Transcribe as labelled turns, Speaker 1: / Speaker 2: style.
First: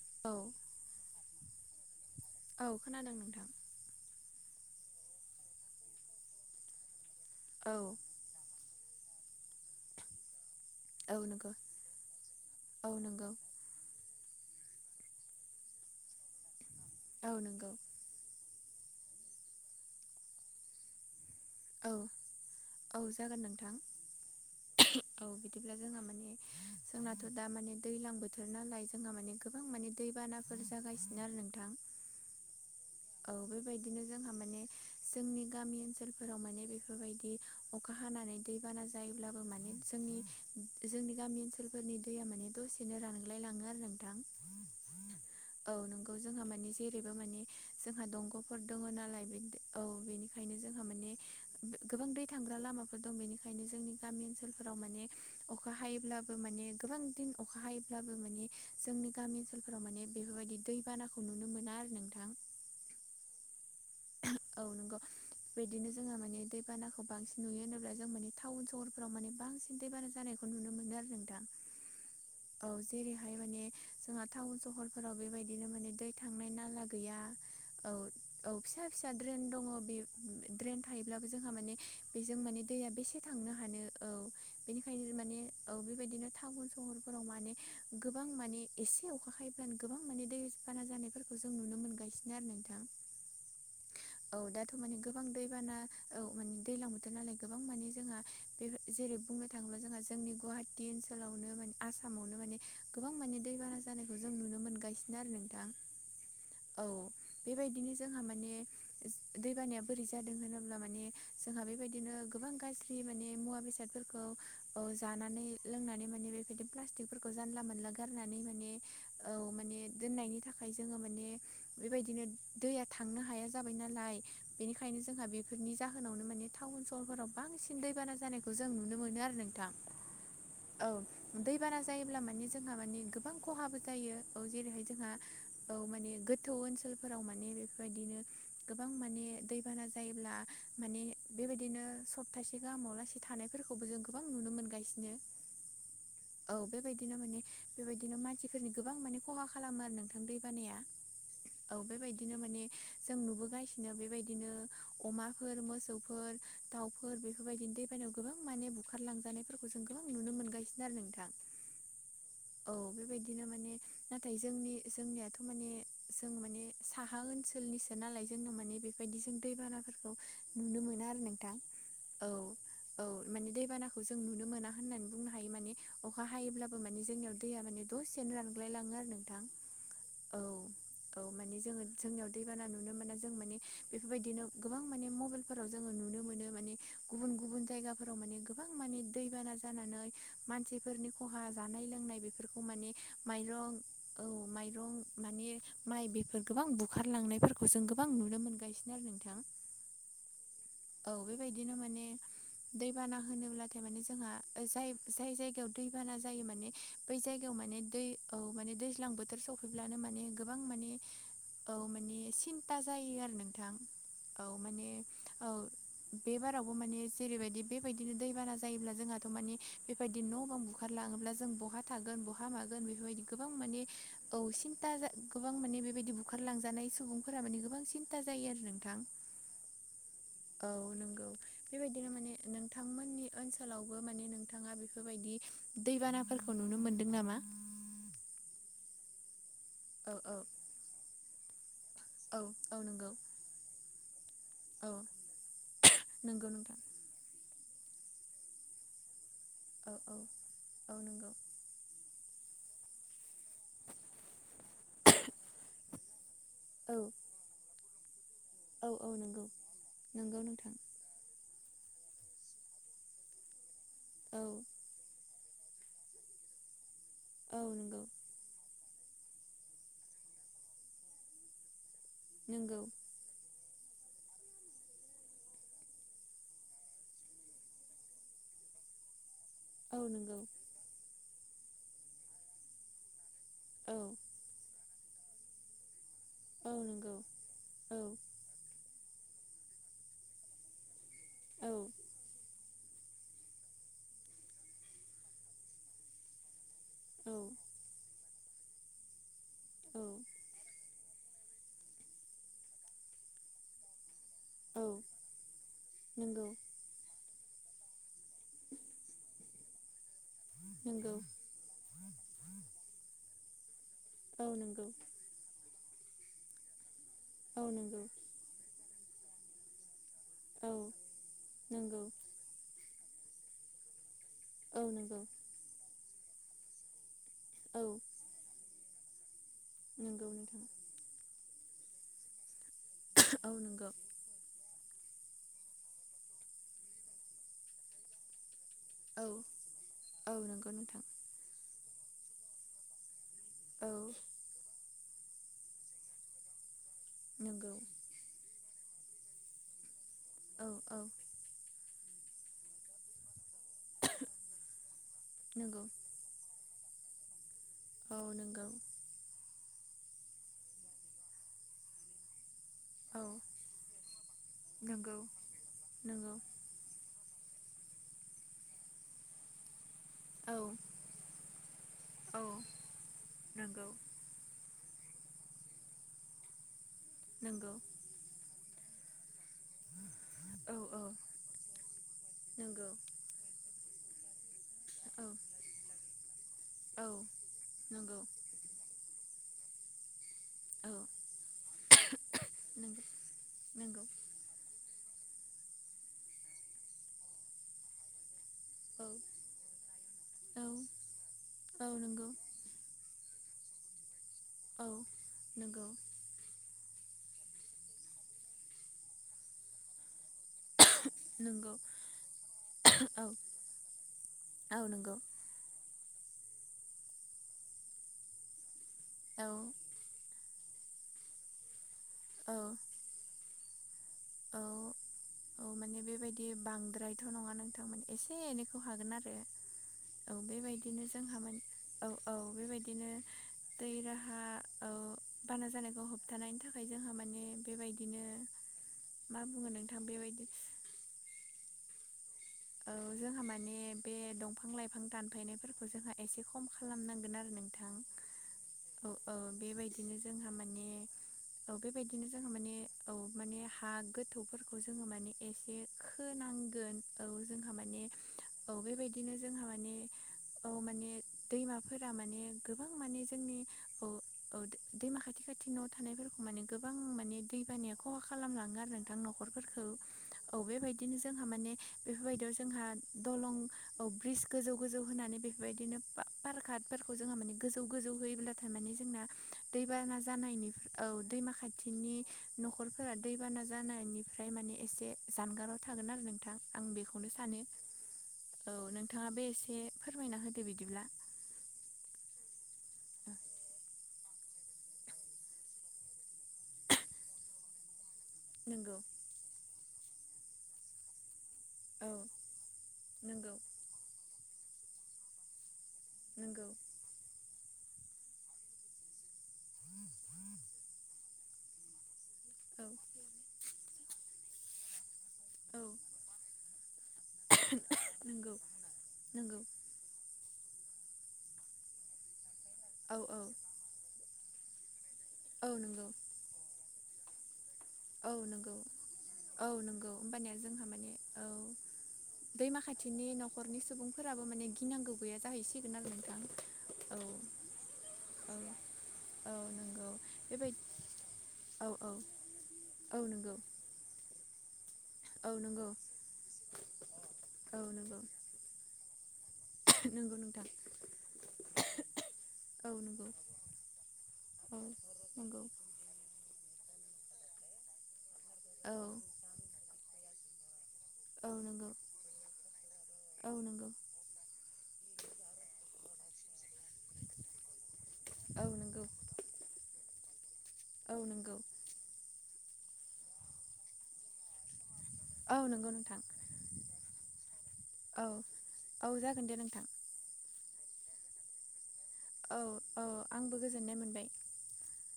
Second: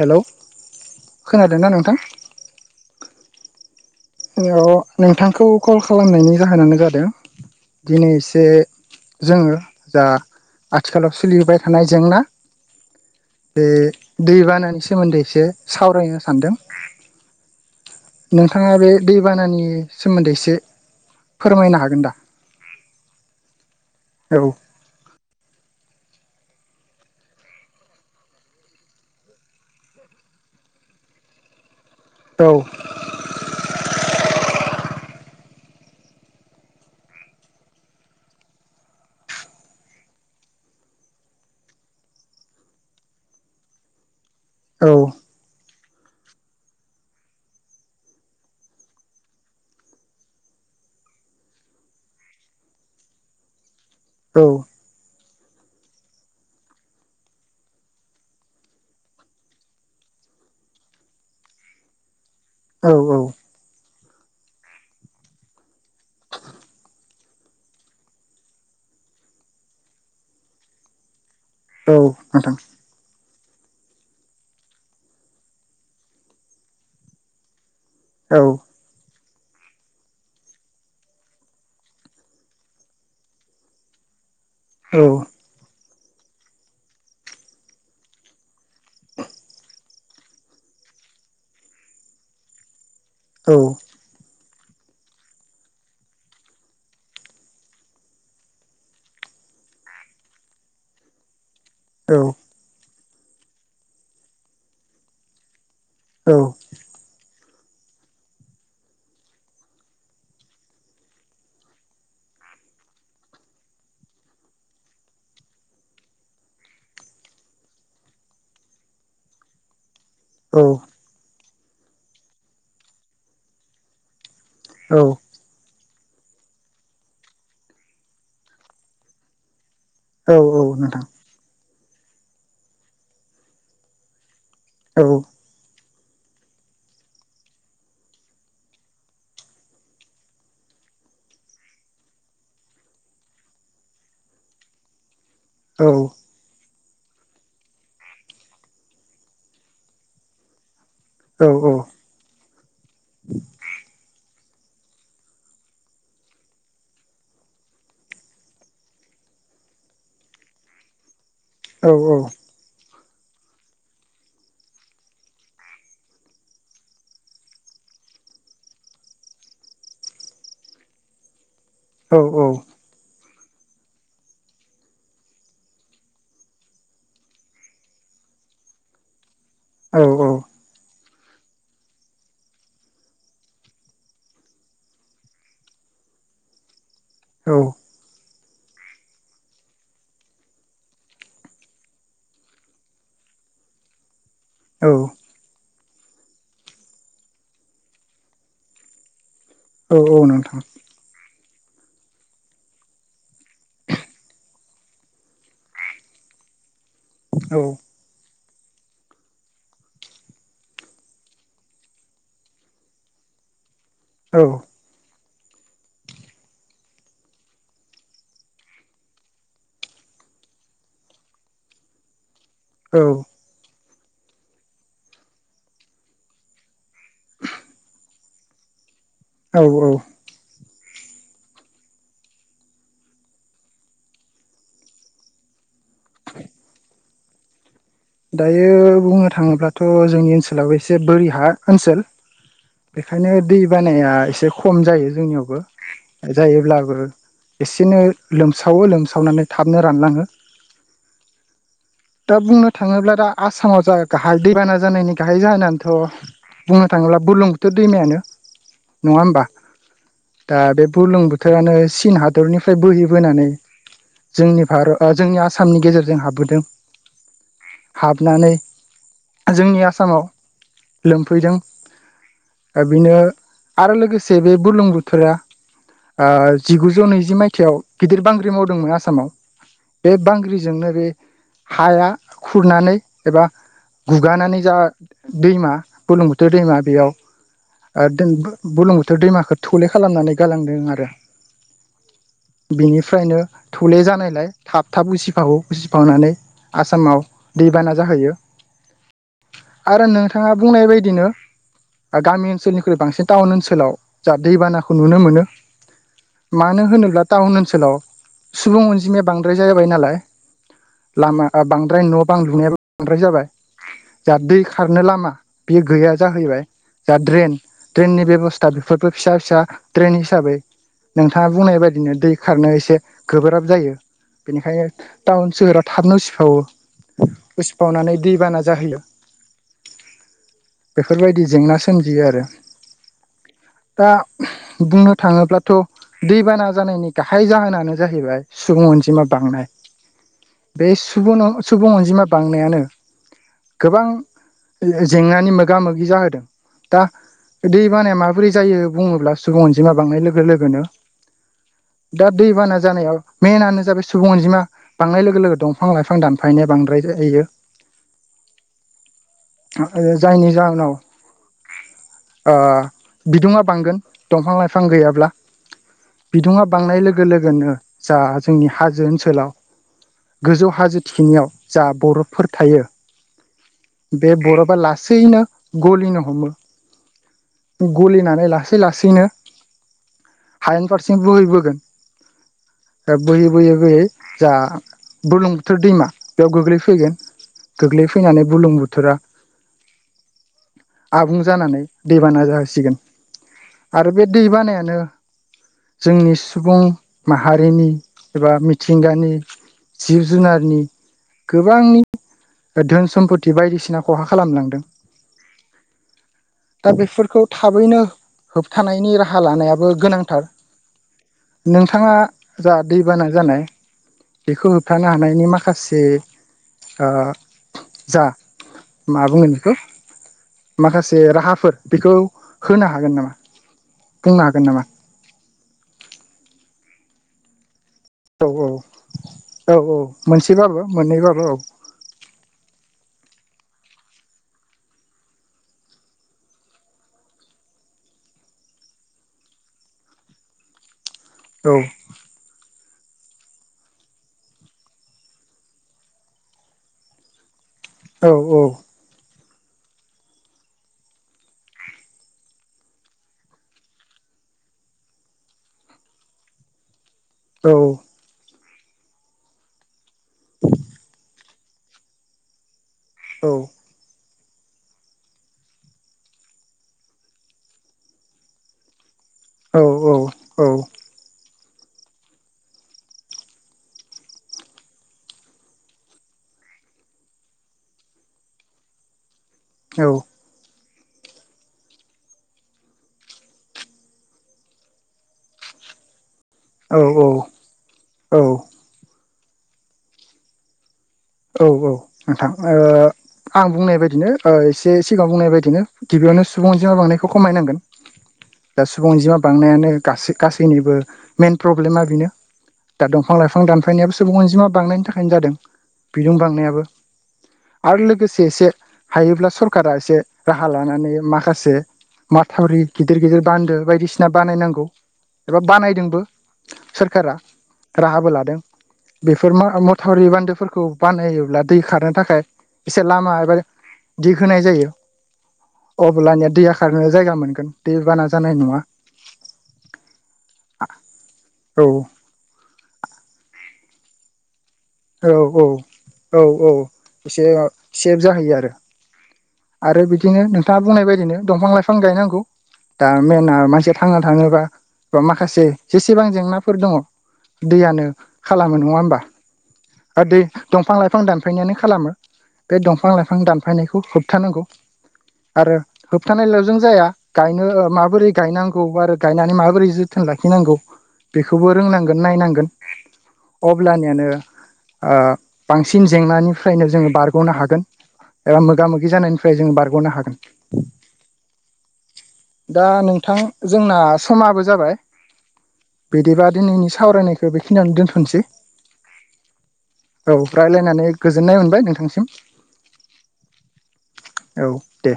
Speaker 1: Hello
Speaker 2: औ
Speaker 1: खोनादोंना नोंथां
Speaker 2: औ खोनादों नोंथां।
Speaker 1: औ नोंथांखौ कल खालामनायनि जाहोनानो जादों
Speaker 2: औ
Speaker 1: दिनै एसे जोङो दा आथिखालाव
Speaker 2: औ नंगौ
Speaker 1: सोलिबोबाय थानाय जेंना।
Speaker 2: औ नंगौ
Speaker 1: बे दैबानानि सोमोन्दै एसे सावरायनो सानदों।
Speaker 2: औ नंगौ।
Speaker 1: नोंथाङा बे दैबानानि सोमोन्दै एसे फोरमायनो
Speaker 2: औ
Speaker 1: हागोन दा?
Speaker 2: औ जागोन नोंथां।
Speaker 1: औ।
Speaker 2: औ बिदिब्ला जोंहा माने जोंनाथ' दा माने दैलां बोथोर नालाय जोंहा माने गोबां माने दैबानाफोर जागासिनो आरो नोंथां।
Speaker 1: औ।
Speaker 2: औ बेबायदिनो जोंहा माने जोंनि गामि ओनसोलफोराव माने बेफोरबायदि अखा हानानै दैबाना जायोब्लाबो माने जोंनि जोंनि गामि ओनसोलफोरनि दैया माने दसेनो रानग्लायलाङो आरो नोंथां।
Speaker 1: औ।
Speaker 2: औ नंगौ जोंहा मानि जेरैबो मानि जोंहा दंग'फोर दङ नालाय औ बेनिखायनो जोंहा माने गोबां दै थांग्रा लामाफोर दं बेनिखायनो जोंनि गामि
Speaker 1: औ
Speaker 2: ओनसोलफोराव माने अखा हायोब्लाबो माने गोबां दिन अखा हायोब्लाबो माने जोंनि गामि ओनसोलफोराव माने बेफोरबायदि दैबानाखौ नुनो मोना आरो नोंथां।
Speaker 1: औ औ।
Speaker 2: औ नंगौ। बिदिनो जोङो माने दैबानाखौ बांसिन नुयो होनोब्ला जों माने टाउन सहरफ्राव माने बांसिन दै बाना जानायखौ नुनो मोनो आरो नोंथां।
Speaker 1: औ नोंथां।
Speaker 2: औ जेरैहाय माने जोंहा टाउन सहरफोराव बेबायदिनो माने दै थांनाय नाला गैया औ।
Speaker 1: औ
Speaker 2: फिसा फिसा ड्रेन दङ बे ड्रेन थायोब्लाबो जोंहा माने बेजों माने दैया बेसे थांनो हानो। औ
Speaker 1: औ
Speaker 2: बेनिखायनो माने औ बेबायदिनो टाउन सहरफोराव माने गोबां माने एसे अखा हायोब्लानो गोबां माने दै बाना जानायफोरखौ जों नुनो मोनगासिनो आरो नोंथां।
Speaker 1: औ।
Speaker 2: औ दाथ' माने गोबां दैबाना औ माने दैलां बोथोर नालाय गोबां माने जोंहा बे जेरै बुंनो थाङोब्ला जोंहा जोंनि गुवाहाटि ओनसोलावनो माने आसामावनो माने गोबां माने दैबाना जानायखौ जों नुनो मोनगासिनो आरो नोंथां।
Speaker 1: औ।
Speaker 2: औ बेबायदिनो जोंहा माने दैबानाया बोरै जादों होनोब्ला माने जोंहा बेबायदिनो गोबां गाज्रि माने मुवा बेसादफोरखौ। औ जानानै लोंनानै माने बेबायदि प्लास्टिकफोरखौ जानला मोनला गारनानै माने औ माने दोननायनि थाखाय जोङो माने बेबायदिनो दैया थांनो हाया जाबाय नालाय
Speaker 1: औ
Speaker 2: बेनिखायनो जोंहा बे बेफोरनि जाहोनावनो माने टाउन सहरफोराव बांसिन दैबाना जानायखौ जों नुनो मोनो आरो नोंथां।
Speaker 1: औ
Speaker 2: औ
Speaker 1: नोंथां
Speaker 2: दैबाना जायोब्ला माने जोंहा माने गोबां खहाबो जायो औ जेरैहाय
Speaker 1: औ
Speaker 2: जोंहा औ माने गोथौ ओनसोलफोराव माने बेफोरबायदिनो गोबां माने दैबाना जायोब्ला माने बेबायदिनो सप्तासे गाहामाव लासै थां थानायफोरखौबो जों गोबां नुनो मोनगासिनो।
Speaker 1: औ।
Speaker 2: औ बेबायदिनो माने बेबायदिनो मानसिफोरनि गोबां माने खहा खालामो आरो नोंथां दै बानाया। औ बेबायदिनो माने जों नुबोगासिनो बेबायदिनो अमाफोर मोसौफोर। दाउफोर बेफोरबायदि दै बानानायाव गोबां माने बुखारलांजानायफोरखौ जों गोबां नुनो मोनगासिनो आरो नोंथां।
Speaker 1: औ औ।
Speaker 2: औ बेबायदिनो माने। नाथाय जोंनि जोंनियाथ माने जों माने साहा ओनसोलनिसो नालाय। जोनो माने बेफोरबायदि जों दै बानाफोरखौ नुनो मोना आरो नोंथां औ। औ माने दैबानाखौ जों नुनो मोना होननानै बुंनो हायो माने। अखा हायोब्लाबो माने जोंनियाव दैया माने दसेनो रानग्लायलाङो आरो नोंथां। औ औ माने जोङो जोंनियाव दैबाना नुनो मोना जों माने बेफोरबायदिनो गोबां माने मबाइल जोंङो नुनो मोनो माने गुबुन
Speaker 1: औ
Speaker 2: गुबुन जाया फोराव माने गोबां माने दैबाना जानानै। मानसिफोरनि खहा जानाय लोंनाय बेफोरखौ माने माइरं। औ
Speaker 1: औ
Speaker 2: माइरं माने माइ बेफोर गोबां बुखारलांनायफोरखौ जों। बां नुनो मोनगासिनो आरो नोंथां।
Speaker 1: औ औ नोंथां।
Speaker 2: औ बेबायदिनो माने। दैबाना होनोब्लाथाय माने जोंहा जाय जाय जायगायाव दैबाना जायो माने। बै जायगायाव
Speaker 1: औ
Speaker 2: माने दै। औ माने दैज्लां बोथोर सफैब्लानो माने गोबां माने औ माने सिन। था जायो आरो नोंथां औ माने औ। बेबारावबो माने जेरैबायदि बेबायदिनो दैबाना जायोब्ला जोंहाथ माने बेबायदि न बां बुख। खारलाङोब्ला जों बहा थागोन बहा मा गोन
Speaker 1: औ
Speaker 2: बेफोर बादि गोबां माने औ सिन्था जा गोबां माने बेबायदि बुखारलांजानाय सुबुं। फोरा माने गोबां सिन्था जायो आरो नोंथां।
Speaker 1: औ औ।
Speaker 2: औ नंगौ। बेबायदिनो माने नोंथांमोननि ओनसोलावबो माने नोंथाङा बेफोरबायदि। दैबानाफोरखौ नुनो मोनदों नामा।
Speaker 1: दायो बुंनो थाङोब्लाथ
Speaker 2: औ
Speaker 1: जोंनि
Speaker 2: औ
Speaker 1: ओनसोलाव एसे बोरि हा ओनसोल।
Speaker 2: औ औ नंगौ
Speaker 1: बेखायनो दै बानाया एसे खम
Speaker 2: औ
Speaker 1: जायो जोंनियावबो।
Speaker 2: नंगौ नोंथां
Speaker 1: जायोब्लाबो एसेनो लोमसावो लोमसावनानै थाबनो
Speaker 2: औ औ
Speaker 1: रानलाङो।
Speaker 2: औ नंगौ
Speaker 1: दा बुंनो थाङोब्ला दा आसामाव जा गाहार दैबाना जानायनि। गाहाय जाहोन होननानैथ बुंनो
Speaker 2: औ
Speaker 1: थाङोब्ला बुरलुंबुथुर दैमायानो।
Speaker 2: औ औ नंगौ नंगौ नोंथां।
Speaker 1: गुरलुंबुथुरानो चिन हादरनिफ्राय बोहैबोनानै
Speaker 2: औ
Speaker 1: जोंनि भारत। ओ-जोंनि आसामनि गेजेरजों हाबबोदों।
Speaker 2: औ नोंगौ
Speaker 1: नानै जोंनि आसामाव लोमफैदों।
Speaker 2: नंगौ
Speaker 1: दा बेनो आरो लोगोसे बे बुरलुंबुथुरा। ओ-जिगुजौ नैजि मायथाइाव गिदिर बांग्रि मावदोंमोन आसामाव।
Speaker 2: औ
Speaker 1: बे
Speaker 2: नंगौ
Speaker 1: बांग्रिजोंनो बे हाया। खुरनानै एबा
Speaker 2: औ
Speaker 1: गुगानानै जा दैमा बुलुं थुर
Speaker 2: औ
Speaker 1: दैमा
Speaker 2: नंगौ औ
Speaker 1: बेयाव बुर्लंबुथुर दैमाखौ थले खालामनानै गालांदों आरो।
Speaker 2: औ
Speaker 1: बिनिफ्रायनो थौले जानायलाय थाब थाब उसिफावो उसिफावनानै। आसामाव
Speaker 2: औ
Speaker 1: दैबाना जाहैयो आरो नों बिथोंङा बुंनाय बायदिनो गामि ओनसोलनिख्रुइ बांसिन टाउन ओनसोलाव। जा
Speaker 2: औ
Speaker 1: दैबानाखौ नुनो मोनो मा
Speaker 2: नंगौ
Speaker 1: मानो होनोब्ला टाउन ओनसोलाव सुबुं अनजिमाया बांद्राय जायाबाय नालाय
Speaker 2: नंगौ
Speaker 1: लामा। बांद्राय न' बां लुनायाबो बांद्राय जाबाय जाहा
Speaker 2: औ
Speaker 1: दै
Speaker 2: नंगौ
Speaker 1: खारनो लामा बे गैया जाहैबाय जहा ड्रेन
Speaker 2: औ नंगौ
Speaker 1: ड्रेननि बेब'स्था बेफोरबो फिसा फिसा ट्रेन हिसाबै
Speaker 2: औ
Speaker 1: नोंथाङा बुंनाय
Speaker 2: नंगौ
Speaker 1: बायदिनो दै खारनो एसे गोब्राब जायो बेनिखायनो
Speaker 2: औ नंगौ
Speaker 1: टाउन सोहोरा थाबनो उसिफावो
Speaker 2: औ
Speaker 1: उसिफावनानै दैबाना जाहैयो
Speaker 2: नोंगौ नोंथां
Speaker 1: बेफोरबायदि जेंना सोमजियो आरो
Speaker 2: औ नोंगौ
Speaker 1: दा बुंनो थाङोब्लाथ' दैबाना जानायनि गाहाय जाहोनानो जाहैबाय सुबुं अनजिमा
Speaker 2: औ
Speaker 1: बांनाय
Speaker 2: औ नंगौ
Speaker 1: बे
Speaker 2: नोंथां
Speaker 1: सुबुं अनजिमा बांनायानो
Speaker 2: औ
Speaker 1: गोबां जेंनानि मोगा मोगि जाहोदों दा
Speaker 2: नंगौ
Speaker 1: दै बानाया मा बोरै जायो बुङोब्ला सुबुं अनजिमा बांनाय लोगो
Speaker 2: औ
Speaker 1: लोगोनो
Speaker 2: औ
Speaker 1: दा दैबाना जानायाव मेनानो जाबाय सुबुं अनजिमा बांनाय लोगो लोगो दं
Speaker 2: नंगौ
Speaker 1: फां दानफायनाया बांद्राय जायो
Speaker 2: औ नोंगौ
Speaker 1: जायनि जाहोनाव
Speaker 2: औ
Speaker 1: बिदुङा बांगोन दंफां लाइफां
Speaker 2: नंगौ
Speaker 1: गैयाब्ला
Speaker 2: नंगौ
Speaker 1: बिदुङा बांनाय लोगो लोगोनो जा जोंनि हाजो ओनसोलाव
Speaker 2: औ
Speaker 1: गोजौ हाजो थिनियाव जा बर'फोर थायो
Speaker 2: नंगौ
Speaker 1: बे बरफा लासैनो गलिनो हमो
Speaker 2: नंगौ
Speaker 1: गलिनानै लासै लासैनो
Speaker 2: औ
Speaker 1: हान्रेन पारसेन्ट
Speaker 2: नंगौ
Speaker 1: बोहैबोगोन बोयै बोयै बोयै जा
Speaker 2: औ
Speaker 1: बुलुं बोथोर दैमा बेयाव गोग्लैफैगोन
Speaker 2: औ नंगौ
Speaker 1: गोग्लैफैनानै बुलुं बुथोरा
Speaker 2: औ
Speaker 1: आबुं जानानै दैबाना जासिगोन
Speaker 2: नंगौ नंगौ
Speaker 1: आरो बे दै बानायानो जोंनि सुबुं माहारिनि एबा
Speaker 2: औ
Speaker 1: मिथिंगानि जिब
Speaker 2: औ
Speaker 1: जुनारनि
Speaker 2: औ
Speaker 1: गोबांनि
Speaker 2: नंगौ
Speaker 1: धोन सम्पत बायदिसिना खहा खालामलांदों
Speaker 2: औ नंगौ
Speaker 1: दा बेफोरखौ थाबैनो होबथानायनि राहा लानायाबो गोनांथार
Speaker 2: नंगौ
Speaker 1: नोंथाङा जा
Speaker 2: औ
Speaker 1: दैबाना जानाय बेखौ
Speaker 2: औ
Speaker 1: होबथानो
Speaker 2: नंगौ
Speaker 1: हानायनि माखासे जा मा
Speaker 2: औ
Speaker 1: बुंगोन बेखौ माखासे राहाफोर बेखौ
Speaker 2: औ
Speaker 1: होनो हागोन नामा बुंनो
Speaker 2: औ
Speaker 1: हागोन नामा
Speaker 2: औ माने बेबायदि बांद्रायथ' नङा नोंथांमोन एसे
Speaker 1: औ औ
Speaker 2: एनैखौ हागोन आरो औ बेबायदिनो जोंहामोन औ औ बेबायदिनो दै राहा औ बाना जानायखौ होबथानायनि थाखाय जोंहा माने बेबायदिनो मा बुङो नोंथां बेबायदि
Speaker 1: औ
Speaker 2: औ जोंहा माने बे दंफां लाइफां दानफायनायफोरखौ जोंहा एसे खम खालामनांगोन आरो नोंथां औ औ बेबायदिनो जोंहा माने औ बेबायदिनो जोङो माने औ माने हा गोथौफोरखौ जोङो माने एसे होनांगोन औ जोंहा माने औ बेबायदिनो जोंहा माने औ माने दैमाफोरा माने गोबां माने
Speaker 1: औ
Speaker 2: जोंनि औ दैमा खाथि खाथि न' थानायफोरखौ माने गोबां माने दैबानाया खहा खालामलाङो आरो नोंथांनाव
Speaker 1: औ
Speaker 2: नखरफोरखौ औ बेबायदिनो जोंहा माने बेफोरबायदियाव जोंहा दलं ब्रिज गोजौ गोजौ होनानै बेफोरबायदिनो पारकतफोरखौ जोंहा माने गोजौ गोजौ होयोब्ला थारमाने जोंना दैबाना जानायनि औ दैमा खाथिनि न'खरफोरा दैबाना जानायनिफ्राय माने एसे जानगाराव थागोन आरो नोंथां आं बेखौनो सानो औ। नोंथाङा बे एसे फोरमायना होदो बिदिब्ला।
Speaker 1: औ औ नोंथां ओ आं बुंनाय बायदिनो एसे सिगाङाव बुंनाय बायदिनो गिबियावनो सुबुं अमा बांनायखौ खमायनांगोन। दा
Speaker 2: नंगौ
Speaker 1: सुबुं अनजिमा बांनायानो गासै गासैनिबो मेन प्रब्लेमा
Speaker 2: औ
Speaker 1: बेनो दा दंफां
Speaker 2: नंगौ
Speaker 1: लाइफां दानफायनायाबो सुबुं अनजिमा बांनायनि थाखायनो जादों। बिदुं
Speaker 2: नंगौ
Speaker 1: बांनायाबो आरो लोगोसे एसे हायोब्ला सरखारारा एसे राहा लानानै माखासे माथावरि
Speaker 2: औ
Speaker 1: गिदिर गिदिर बान्दो बायदिसिना बानायनांगौ एबा
Speaker 2: औ
Speaker 1: बानायदोंबो सोरखारा राहाबो
Speaker 2: नंगौ
Speaker 1: लादों बेफोर
Speaker 2: नंगौ
Speaker 1: मा मथावरि बान्दोफोरखौ बानहयोब्ला दै खारनो थाखाय एसे
Speaker 2: औ
Speaker 1: लामा
Speaker 2: औ
Speaker 1: एबा दि होनाय जायो
Speaker 2: औ नंगौ
Speaker 1: अब्ला आंनिया दैया खारनो जायगा मोनगोन दैबाना
Speaker 2: औ
Speaker 1: जानाय
Speaker 2: नंगौ
Speaker 1: नङा
Speaker 2: औ नंगौ होमबानिया जोंहा माने औ दैमा खाथिनि न'खरनि सुबुंफोराबो माने गिनांगौ गैया
Speaker 1: औ औ
Speaker 2: जाहैसिगोन आरो नोंथां
Speaker 1: औ औ एसे सेभ जाहैयो आरो
Speaker 2: औ
Speaker 1: आरो
Speaker 2: नंगौ
Speaker 1: बिदिनो
Speaker 2: बेबाय
Speaker 1: नोंथाङा बुंनाय बायदिनो दंफां
Speaker 2: औ
Speaker 1: लाइफां
Speaker 2: औ
Speaker 1: गायनांगौ दा
Speaker 2: औ
Speaker 1: मेन
Speaker 2: नंगौ
Speaker 1: मानसिया थांना थाङोबा
Speaker 2: औ
Speaker 1: माखासे
Speaker 2: नंगौ
Speaker 1: जेसेबां जेंनाफोर दङ
Speaker 2: औ
Speaker 1: दैयानो
Speaker 2: नंगौ
Speaker 1: खालामो नङा होमबा आरो
Speaker 2: नंगौ
Speaker 1: दै
Speaker 2: नोंथां
Speaker 1: दंफां लाइफां दानफायनायानो खालामो बे
Speaker 2: औ
Speaker 1: दंफां
Speaker 2: नंगौ
Speaker 1: लाइफां दानफायनायखौ होबथानांगौ
Speaker 2: औ नंगौ
Speaker 1: होबथानायल' जों जाया गायनो माबोरै गायनांगौ
Speaker 2: औ
Speaker 1: ब आरो गायनानै माबोरै ज जोथोन लाखिनांगौ
Speaker 2: औ
Speaker 1: बेखौबो
Speaker 2: नंगौ
Speaker 1: रोंनांगोन नायनांगोन
Speaker 2: औ नंगौ
Speaker 1: अब्लानियानो बांसिन जेंनानिफ्रायनो जोङो बारग'नो हागोन एबा
Speaker 2: औ
Speaker 1: मोगा
Speaker 2: नंगौ
Speaker 1: मोगि जानायनि फ जों बारग'नो हागोन
Speaker 2: औ नोंगौ
Speaker 1: दा नोंथां जोंना समाबो जाबाय
Speaker 2: औ नंगौ नोंथां
Speaker 1: बिदिबा दिनैनि सावरायनायखौ बेखिनियानो
Speaker 2: औ
Speaker 1: दोनथ'नोसै
Speaker 2: औ जागोन दे नोंथां
Speaker 1: औ रायज्लायनानै गोजोननाय मोनबाय नोंथांसिम
Speaker 2: औ औ आंबो गोजोननाय मोनबाय
Speaker 1: औ दे